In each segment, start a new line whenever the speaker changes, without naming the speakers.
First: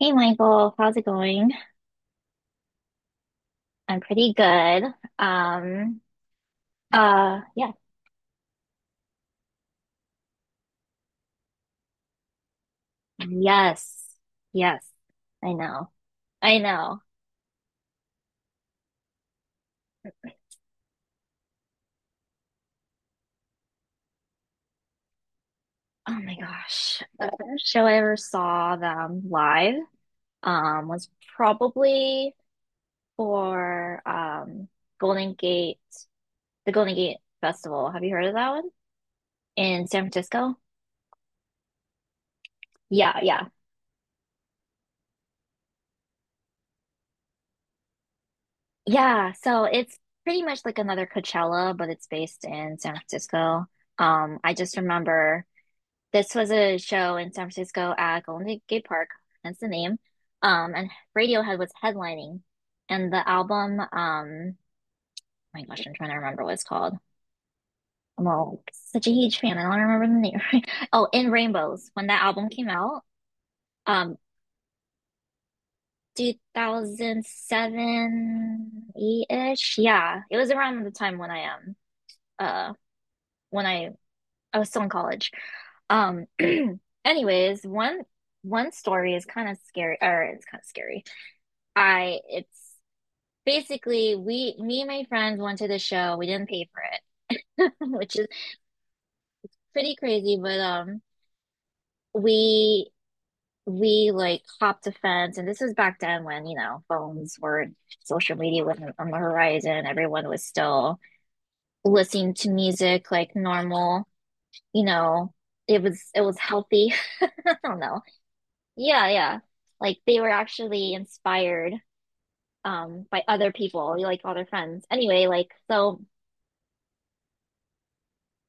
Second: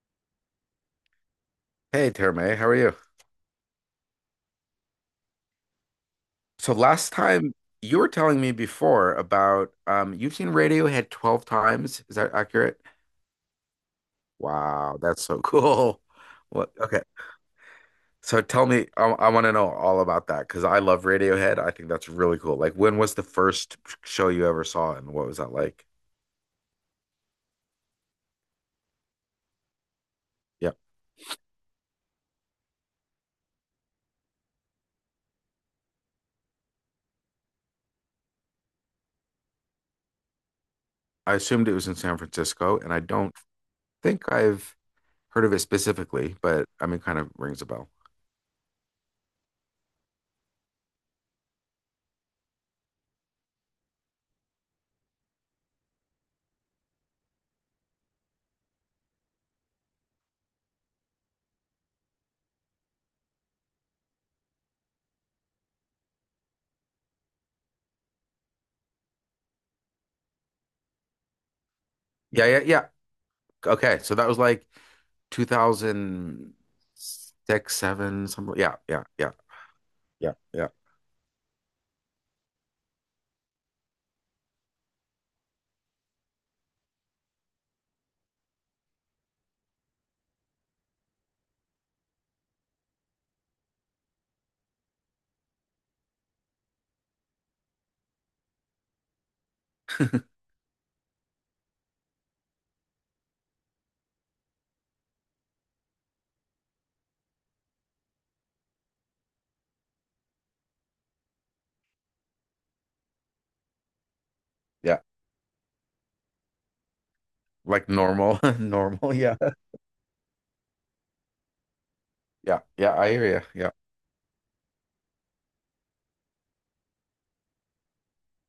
Hey Michael, how's it going?
Hey, Terme, how are you?
I'm pretty good. Um,
So last time
yeah.
you were telling me before about you've seen Radiohead 12 times. Is that accurate?
Yes. Yes.
Wow, that's so
I know.
cool.
I
What? Okay.
know.
So tell me, I want to know all about that because I love Radiohead. I think that's really cool. Like, when was the first show you ever saw and what was that like?
Oh my gosh. The first show I ever saw them live,
Yeah.
was probably for, Golden Gate, the Golden Gate Festival. Have you heard of that one? In San Francisco?
I assumed it was in San Francisco and I
Yeah,
don't
yeah.
think I've heard of it specifically, but I mean, kind of rings a bell.
Yeah, so it's pretty much like another Coachella, but it's based in San Francisco. I just remember this was a show in San Francisco at Golden Gate Park, hence the name. And Radiohead was headlining, and oh my gosh, I'm trying to remember what it's called. I'm all such a huge fan. I don't remember the name. Right? Oh, In Rainbows, when that
Yeah,
album
yeah,
came
yeah.
out,
Okay. So
um,
that was like 2006, 7, something. Yeah,
2007,
yeah, yeah,
8-ish. Yeah,
yeah,
it was
yeah,
around the time uh, when I was still in college. Um, anyways, one story is kind of scary, or it's kind of scary. I it's basically, we me and my friends went to the show. We didn't pay for it, which is pretty crazy, but we we like hopped a fence, and this was back then when, you know, phones were social media wasn't on the horizon. Everyone was still listening to music like normal, you
yeah.
know. It was healthy. I don't
Like
know.
normal,
Yeah,
normal. Yeah,
yeah. Like they were actually inspired
yeah, yeah. I
by
hear you.
other
Yeah.
people, like other friends. Anyway, like, so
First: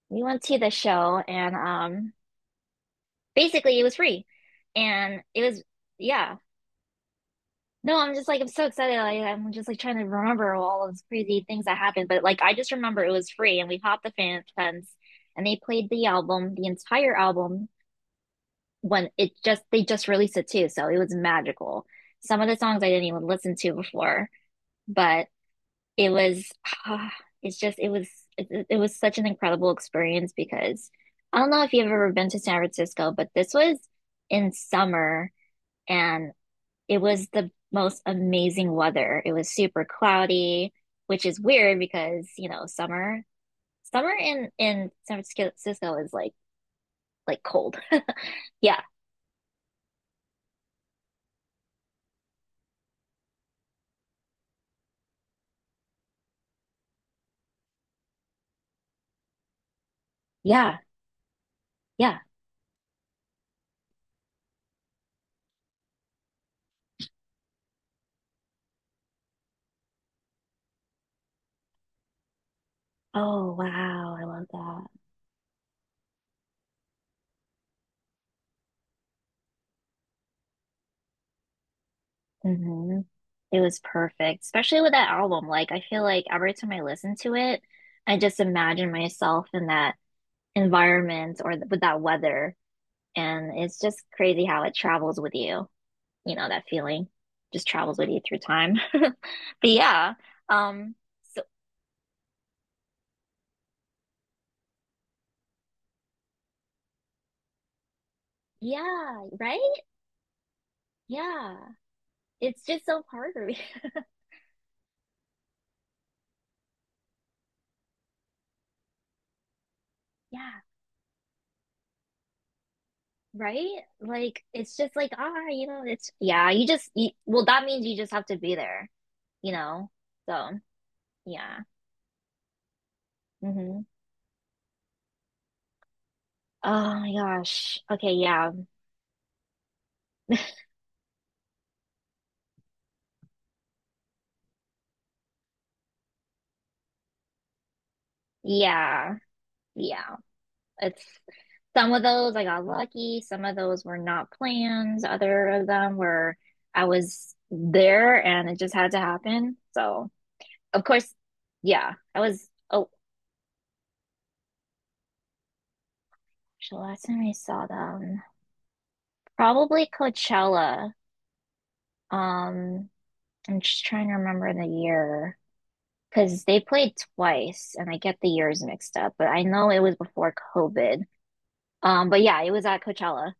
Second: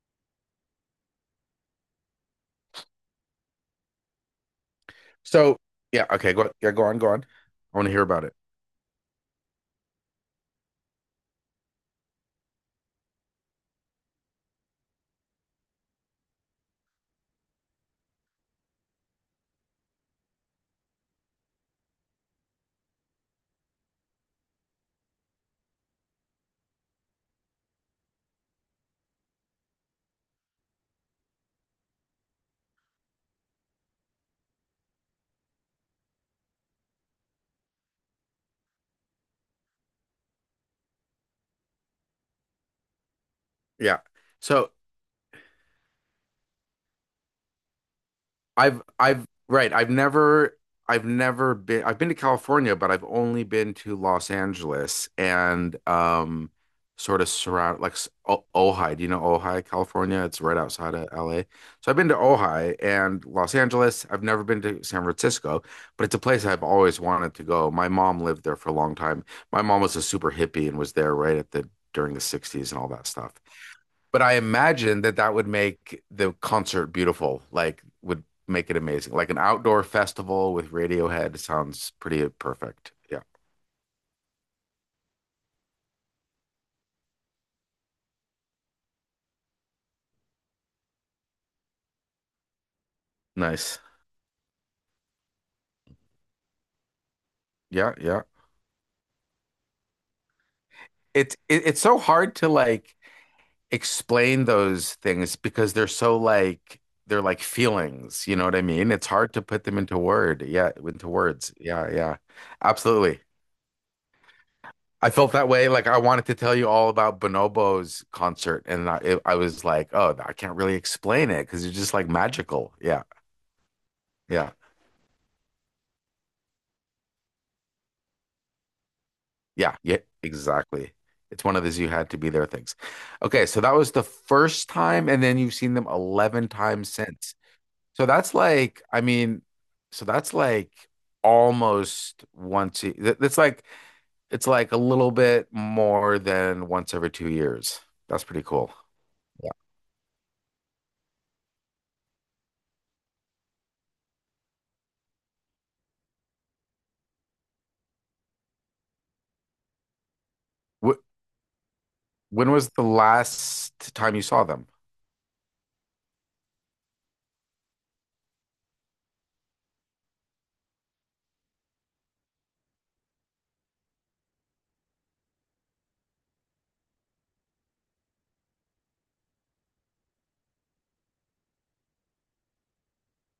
we went to the show and basically it was free. And it
So,
was
yeah. Okay.
yeah.
Go. Yeah. Go on. Go on. I want to
No,
hear
I'm
about
just
it.
like, I'm so excited. Like I'm just like trying to remember all of those crazy things that happened. But like, I just remember it was free and we popped the fan fence, and they played the album, the entire album when it just they just released it too. So it was magical. Some of the songs I didn't even listen to before, but it was ah, it's just it was it, it was such an incredible experience because I don't know if you've ever been to San Francisco, but this was in summer, and it was the most amazing weather. It was super cloudy, which is weird because, you know, summer
Yeah.
summer in
So,
in San Francisco is like cold. Yeah.
I've right, I've never been. I've been to California, but I've only been to Los Angeles and sort of surround like Ojai. Do you know Ojai, California? It's right
Yeah.
outside of LA. So I've been to
Yeah.
Ojai and Los Angeles. I've never been to San Francisco, but it's a place I've always wanted to go. My mom lived there for a long time. My mom was a super hippie and was there right at the during the 60s and all that stuff.
Oh, wow.
But
I
I
love that.
imagine that that would make the concert beautiful, like would make it amazing. Like an outdoor festival with Radiohead sounds pretty perfect.
Mhm.
Yeah.
It was perfect, especially with that album. Like, I feel like every time I listen to it, I just imagine myself in that environment or th with that weather. And it's
Nice.
just crazy how it travels with you. You know, that feeling just
Yeah,
travels with you
yeah.
through time. But yeah, um,
It's
so
it, it's so hard to like explain those things because they're so like they're like feelings, you know what I mean? It's
yeah,
hard to put
right?
them into word. Yeah, into words.
Yeah.
Yeah, yeah.
It's just so
Absolutely.
hard for me.
I felt that way. Like I wanted to tell you all about Bonobo's concert, and I was like, oh, I can't
Yeah,
really explain it because it's just like magical. Yeah,
right? Like,
yeah,
it's just like, ah, you know, it's, yeah, you just, you, well, that means you just have to be there, you
yeah,
know?
yeah,
So.
exactly. It's one
Yeah.
of those you had to be there things. Okay, so that
Hmm.
was the first time, and then you've seen them 11 times
Oh my
since.
gosh.
So
Okay,
that's
yeah.
like, I mean, so that's like almost once. That's like it's like a little bit more than once every 2 years. That's pretty cool.
Yeah.
Yeah.
Yeah. It's some of those I got lucky, some of those were not plans. Other of them were I was there and it just had to happen. So, of course, yeah. I was
When was the
oh,
last time you saw them?
the last time I saw them, probably Coachella. Um, I'm just trying to remember the year because they played twice and I get the years mixed up, but I know it was before COVID. But yeah, it was at Coachella.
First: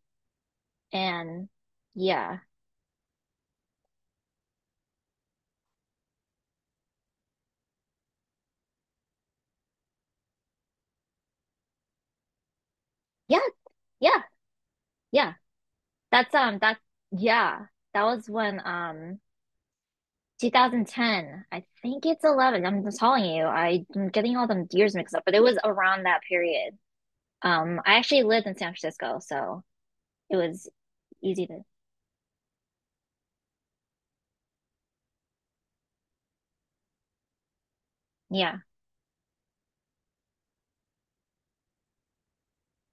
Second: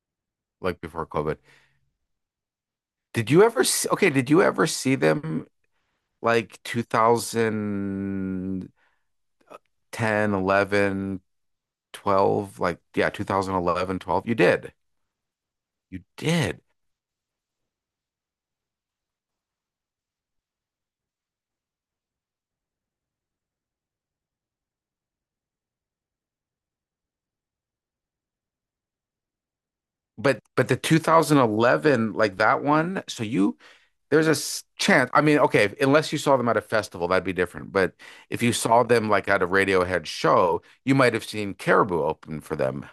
Like before COVID?
And yeah.
Did you ever see, okay, did you ever see them like 2010, 11, 12? Like, yeah, two
Yeah,
thousand eleven,
yeah,
12. You did.
yeah.
You
That's
did.
that yeah. That was when 2010. I think it's 11. I'm just telling you. I'm getting all the years mixed up, but it was around that period. I actually lived in San Francisco, so it
But
was
the
easy to
2011, like that one, so you there's a chance. I mean, okay, unless you saw them at a festival, that'd be different. But if you
yeah.
saw them like at a Radiohead show, you might have seen Caribou open for them.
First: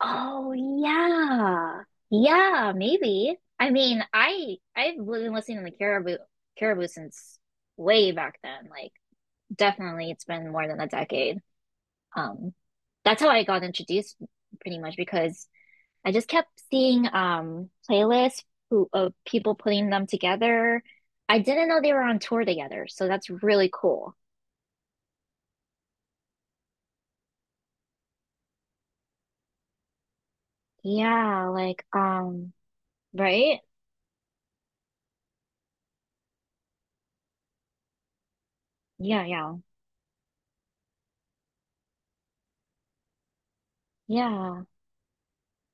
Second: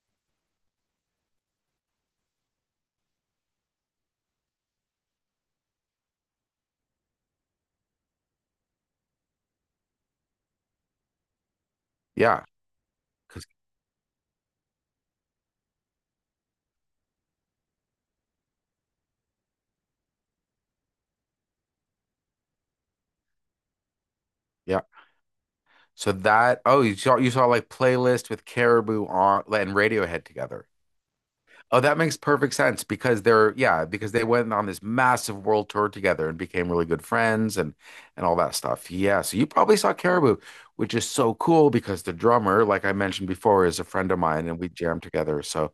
Oh yeah. Yeah, maybe. I mean, I I've been listening to the Caribou since way back then. Like definitely it's been more than a decade.
Yeah,
Um, that's how I
because
got introduced pretty much because I just kept seeing playlists who, of people putting them together. I didn't know they were on tour together, so that's really cool.
So that oh you saw like playlist with Caribou on and Radiohead together.
Yeah,
Oh,
like
that makes perfect sense because they're
right?
yeah, because they went on this massive world tour together and became really good friends and all that stuff. Yeah,
Yeah,
so you
yeah.
probably saw Caribou, which is so cool because the drummer, like I mentioned before, is a friend of mine and
Yeah.
we jammed together. So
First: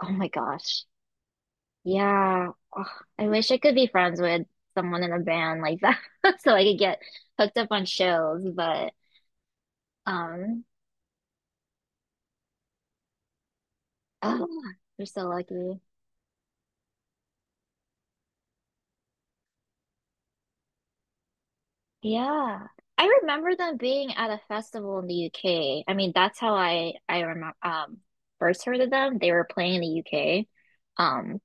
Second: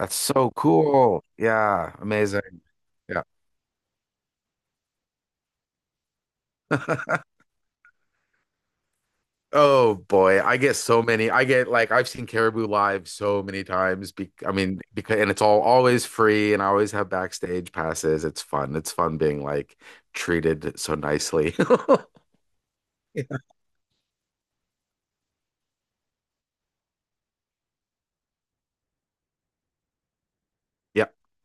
Oh my
so
gosh.
cool. Yeah,
Yeah.
amazing.
Ugh,
Yeah.
I wish I could be friends with someone in a band like that so I could get hooked up on shows, but
Oh boy, I
um
get so many. I get like I've seen Caribou live so many times. Be
oh,
I mean,
you're
because
so
and it's all
lucky.
always free, and I always have backstage passes. It's fun. It's fun being like treated so nicely.
Yeah. I
Yeah.
remember them being at a festival in the UK. I mean, that's how I remember first heard of them. They were playing in the UK.
Yeah.
Um,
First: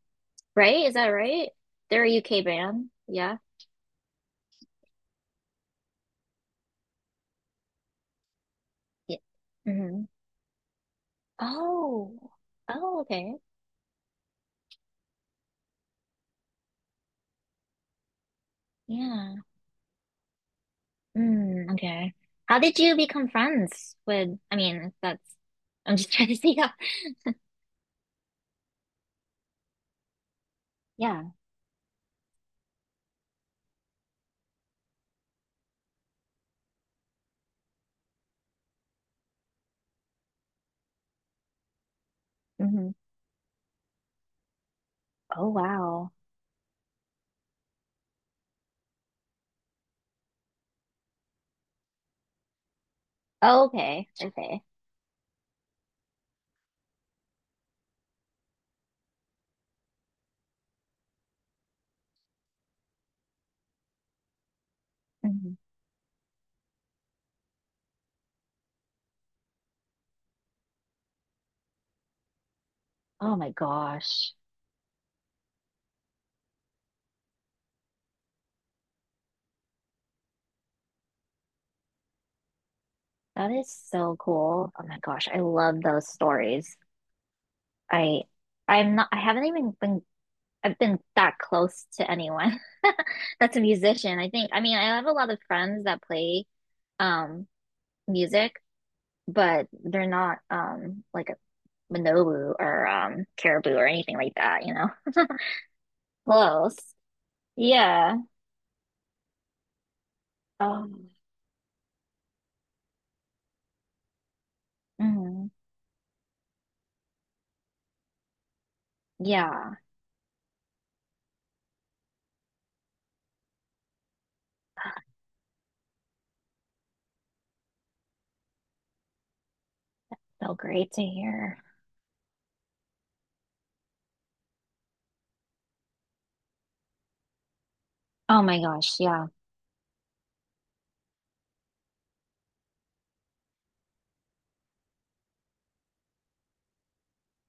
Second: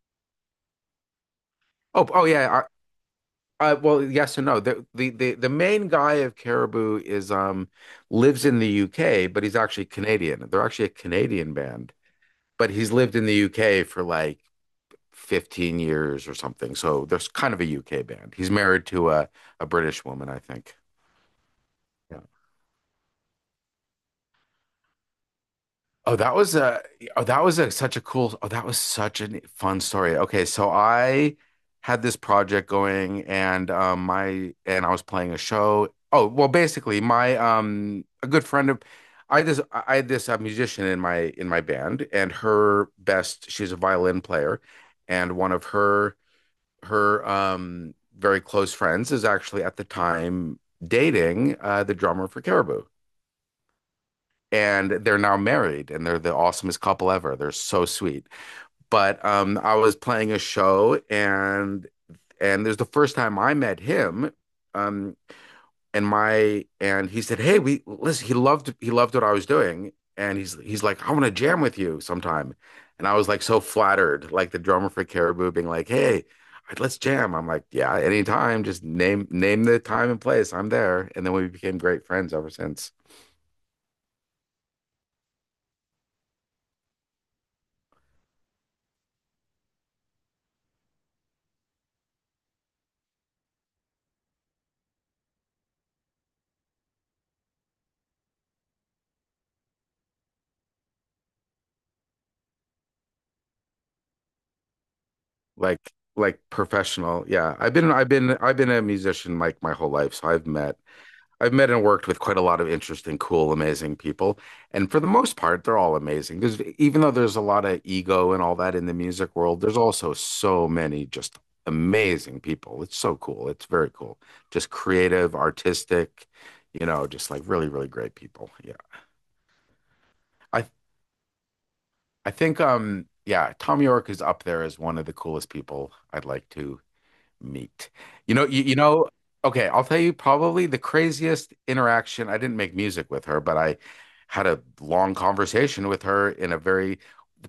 right? Is that right? They're
Oh,
a
oh
UK
yeah.
band. Yeah.
Well, yes and no. The main guy of Caribou is lives in the
Yeah.
UK, but he's actually
Hmm.
Canadian. They're actually a Canadian band,
Oh.
but he's
Oh,
lived in the
okay.
UK for like 15 years or something. So there's kind of a UK band. He's married to
Yeah.
a British woman, I think.
Mm, okay.
Yeah.
How did you become friends with, I mean, that's I'm just
Oh,
trying to
that was
see how.
a oh, that was a, such a oh, that was such a fun story. Okay, so
Yeah.
I had this project going and my and I was playing a show. Oh, well, basically my a good friend of I just I had this musician in my band and
Hmm.
her best she's a violin player and
Oh,
one of
wow.
her very close friends is actually at the time dating the drummer for Caribou.
Oh, okay. Okay.
And they're now married and they're the awesomest couple ever. They're so sweet. But I was playing a show and there's the first time I met him. Um,
Hmm.
and my and he said, "Hey, we listen." He loved what I was doing, and he's like, "I want to jam with you sometime," and I was
Oh
like
my
so flattered,
gosh.
like the drummer for Caribou being like, "Hey, let's jam." I'm like, "Yeah, anytime. Just name the time and place. I'm there." And then we became great friends ever since.
That is so cool. Oh my gosh, I love those stories. I I'm not I haven't even been I've been that close to anyone that's a musician. I think, I mean, I have a lot of friends that play um music, but they're not like a Manobu or Caribou or anything like that, you know.
Like
Close.
professional, yeah.
Yeah.
I've been a musician like my whole life, so
Um
I've met and worked with quite a lot of interesting, cool, amazing people. And for the most
mhm.
part, they're all amazing. Because even though there's a lot of ego and all that in the music world,
Yeah.
there's also so many just amazing people. It's so cool. It's very cool. Just creative, artistic, you know, just like really, really great people. Yeah.
So
I
great to hear.
I think yeah, Tom York is up there as one of the coolest people I'd like to Neat. You
Oh
know,
my
you
gosh,
know,
yeah.
okay, I'll tell you probably the craziest interaction. I didn't make music with her, but I had a long conversation with her in a very,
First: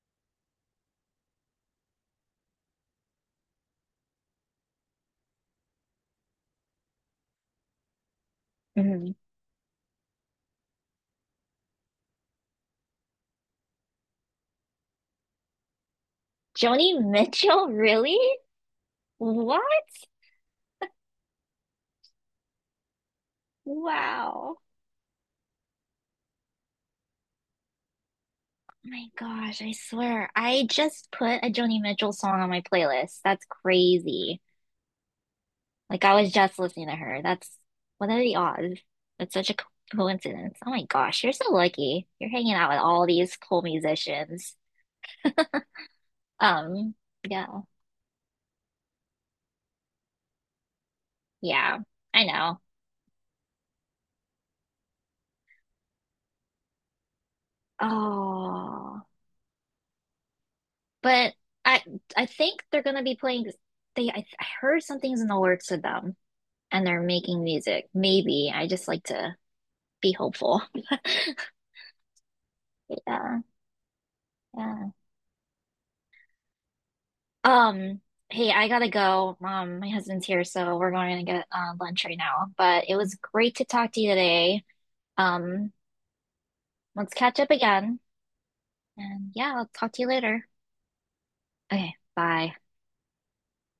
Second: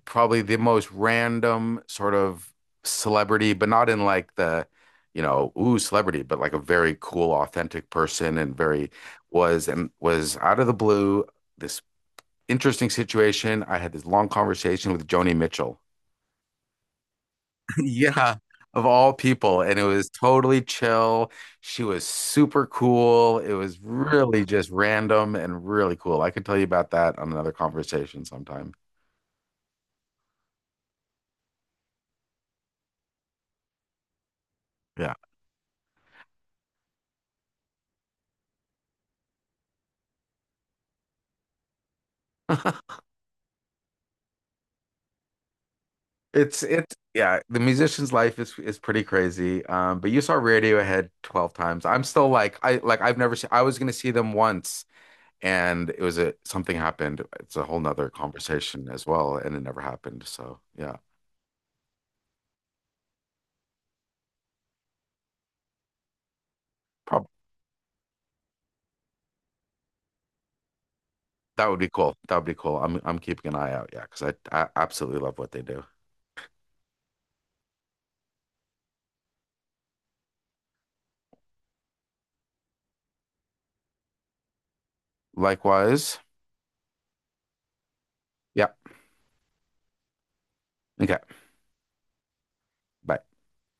probably the most random sort of celebrity, but not in like the, you know, ooh, celebrity, but like a very cool, authentic person and very
Mhm.
was out of the blue, this interesting situation. I had this long conversation with Joni Mitchell.
Joni Mitchell, really?
Yeah, of all
What?
people. And it was totally chill. She was super cool. It was really
Wow.
just random and really cool. I can tell you about that on another conversation sometime.
Oh my gosh, I swear. I just put a Joni Mitchell song on my playlist. That's crazy.
Yeah.
Like I was just listening to her. That's what are the odds? That's such a coincidence. Oh my gosh, you're so lucky. You're hanging out with all these cool musicians.
It's
Um,
it's yeah, the
yeah.
musician's life is pretty crazy. But you saw Radiohead 12
Yeah,
times. I'm
I
still like
know.
I've never seen I was gonna see them once and it was a something happened. It's a whole nother conversation
Oh,
as well, and it never happened. So yeah.
but I I think they're gonna be playing they I heard something's in the works with them and they're
Probably
making music. Maybe. I just like to be hopeful.
That would be cool. That would be cool. I'm
Yeah,
keeping an eye out. Yeah, because I
yeah.
absolutely love what they do.
Um, hey, I gotta go. My husband's here, so we're going to get lunch right now. But it was great to talk to you today. Um,
Likewise.
let's catch up again.
Yeah.
And yeah, I'll talk to you later.
Okay.
Okay, bye.
Bye.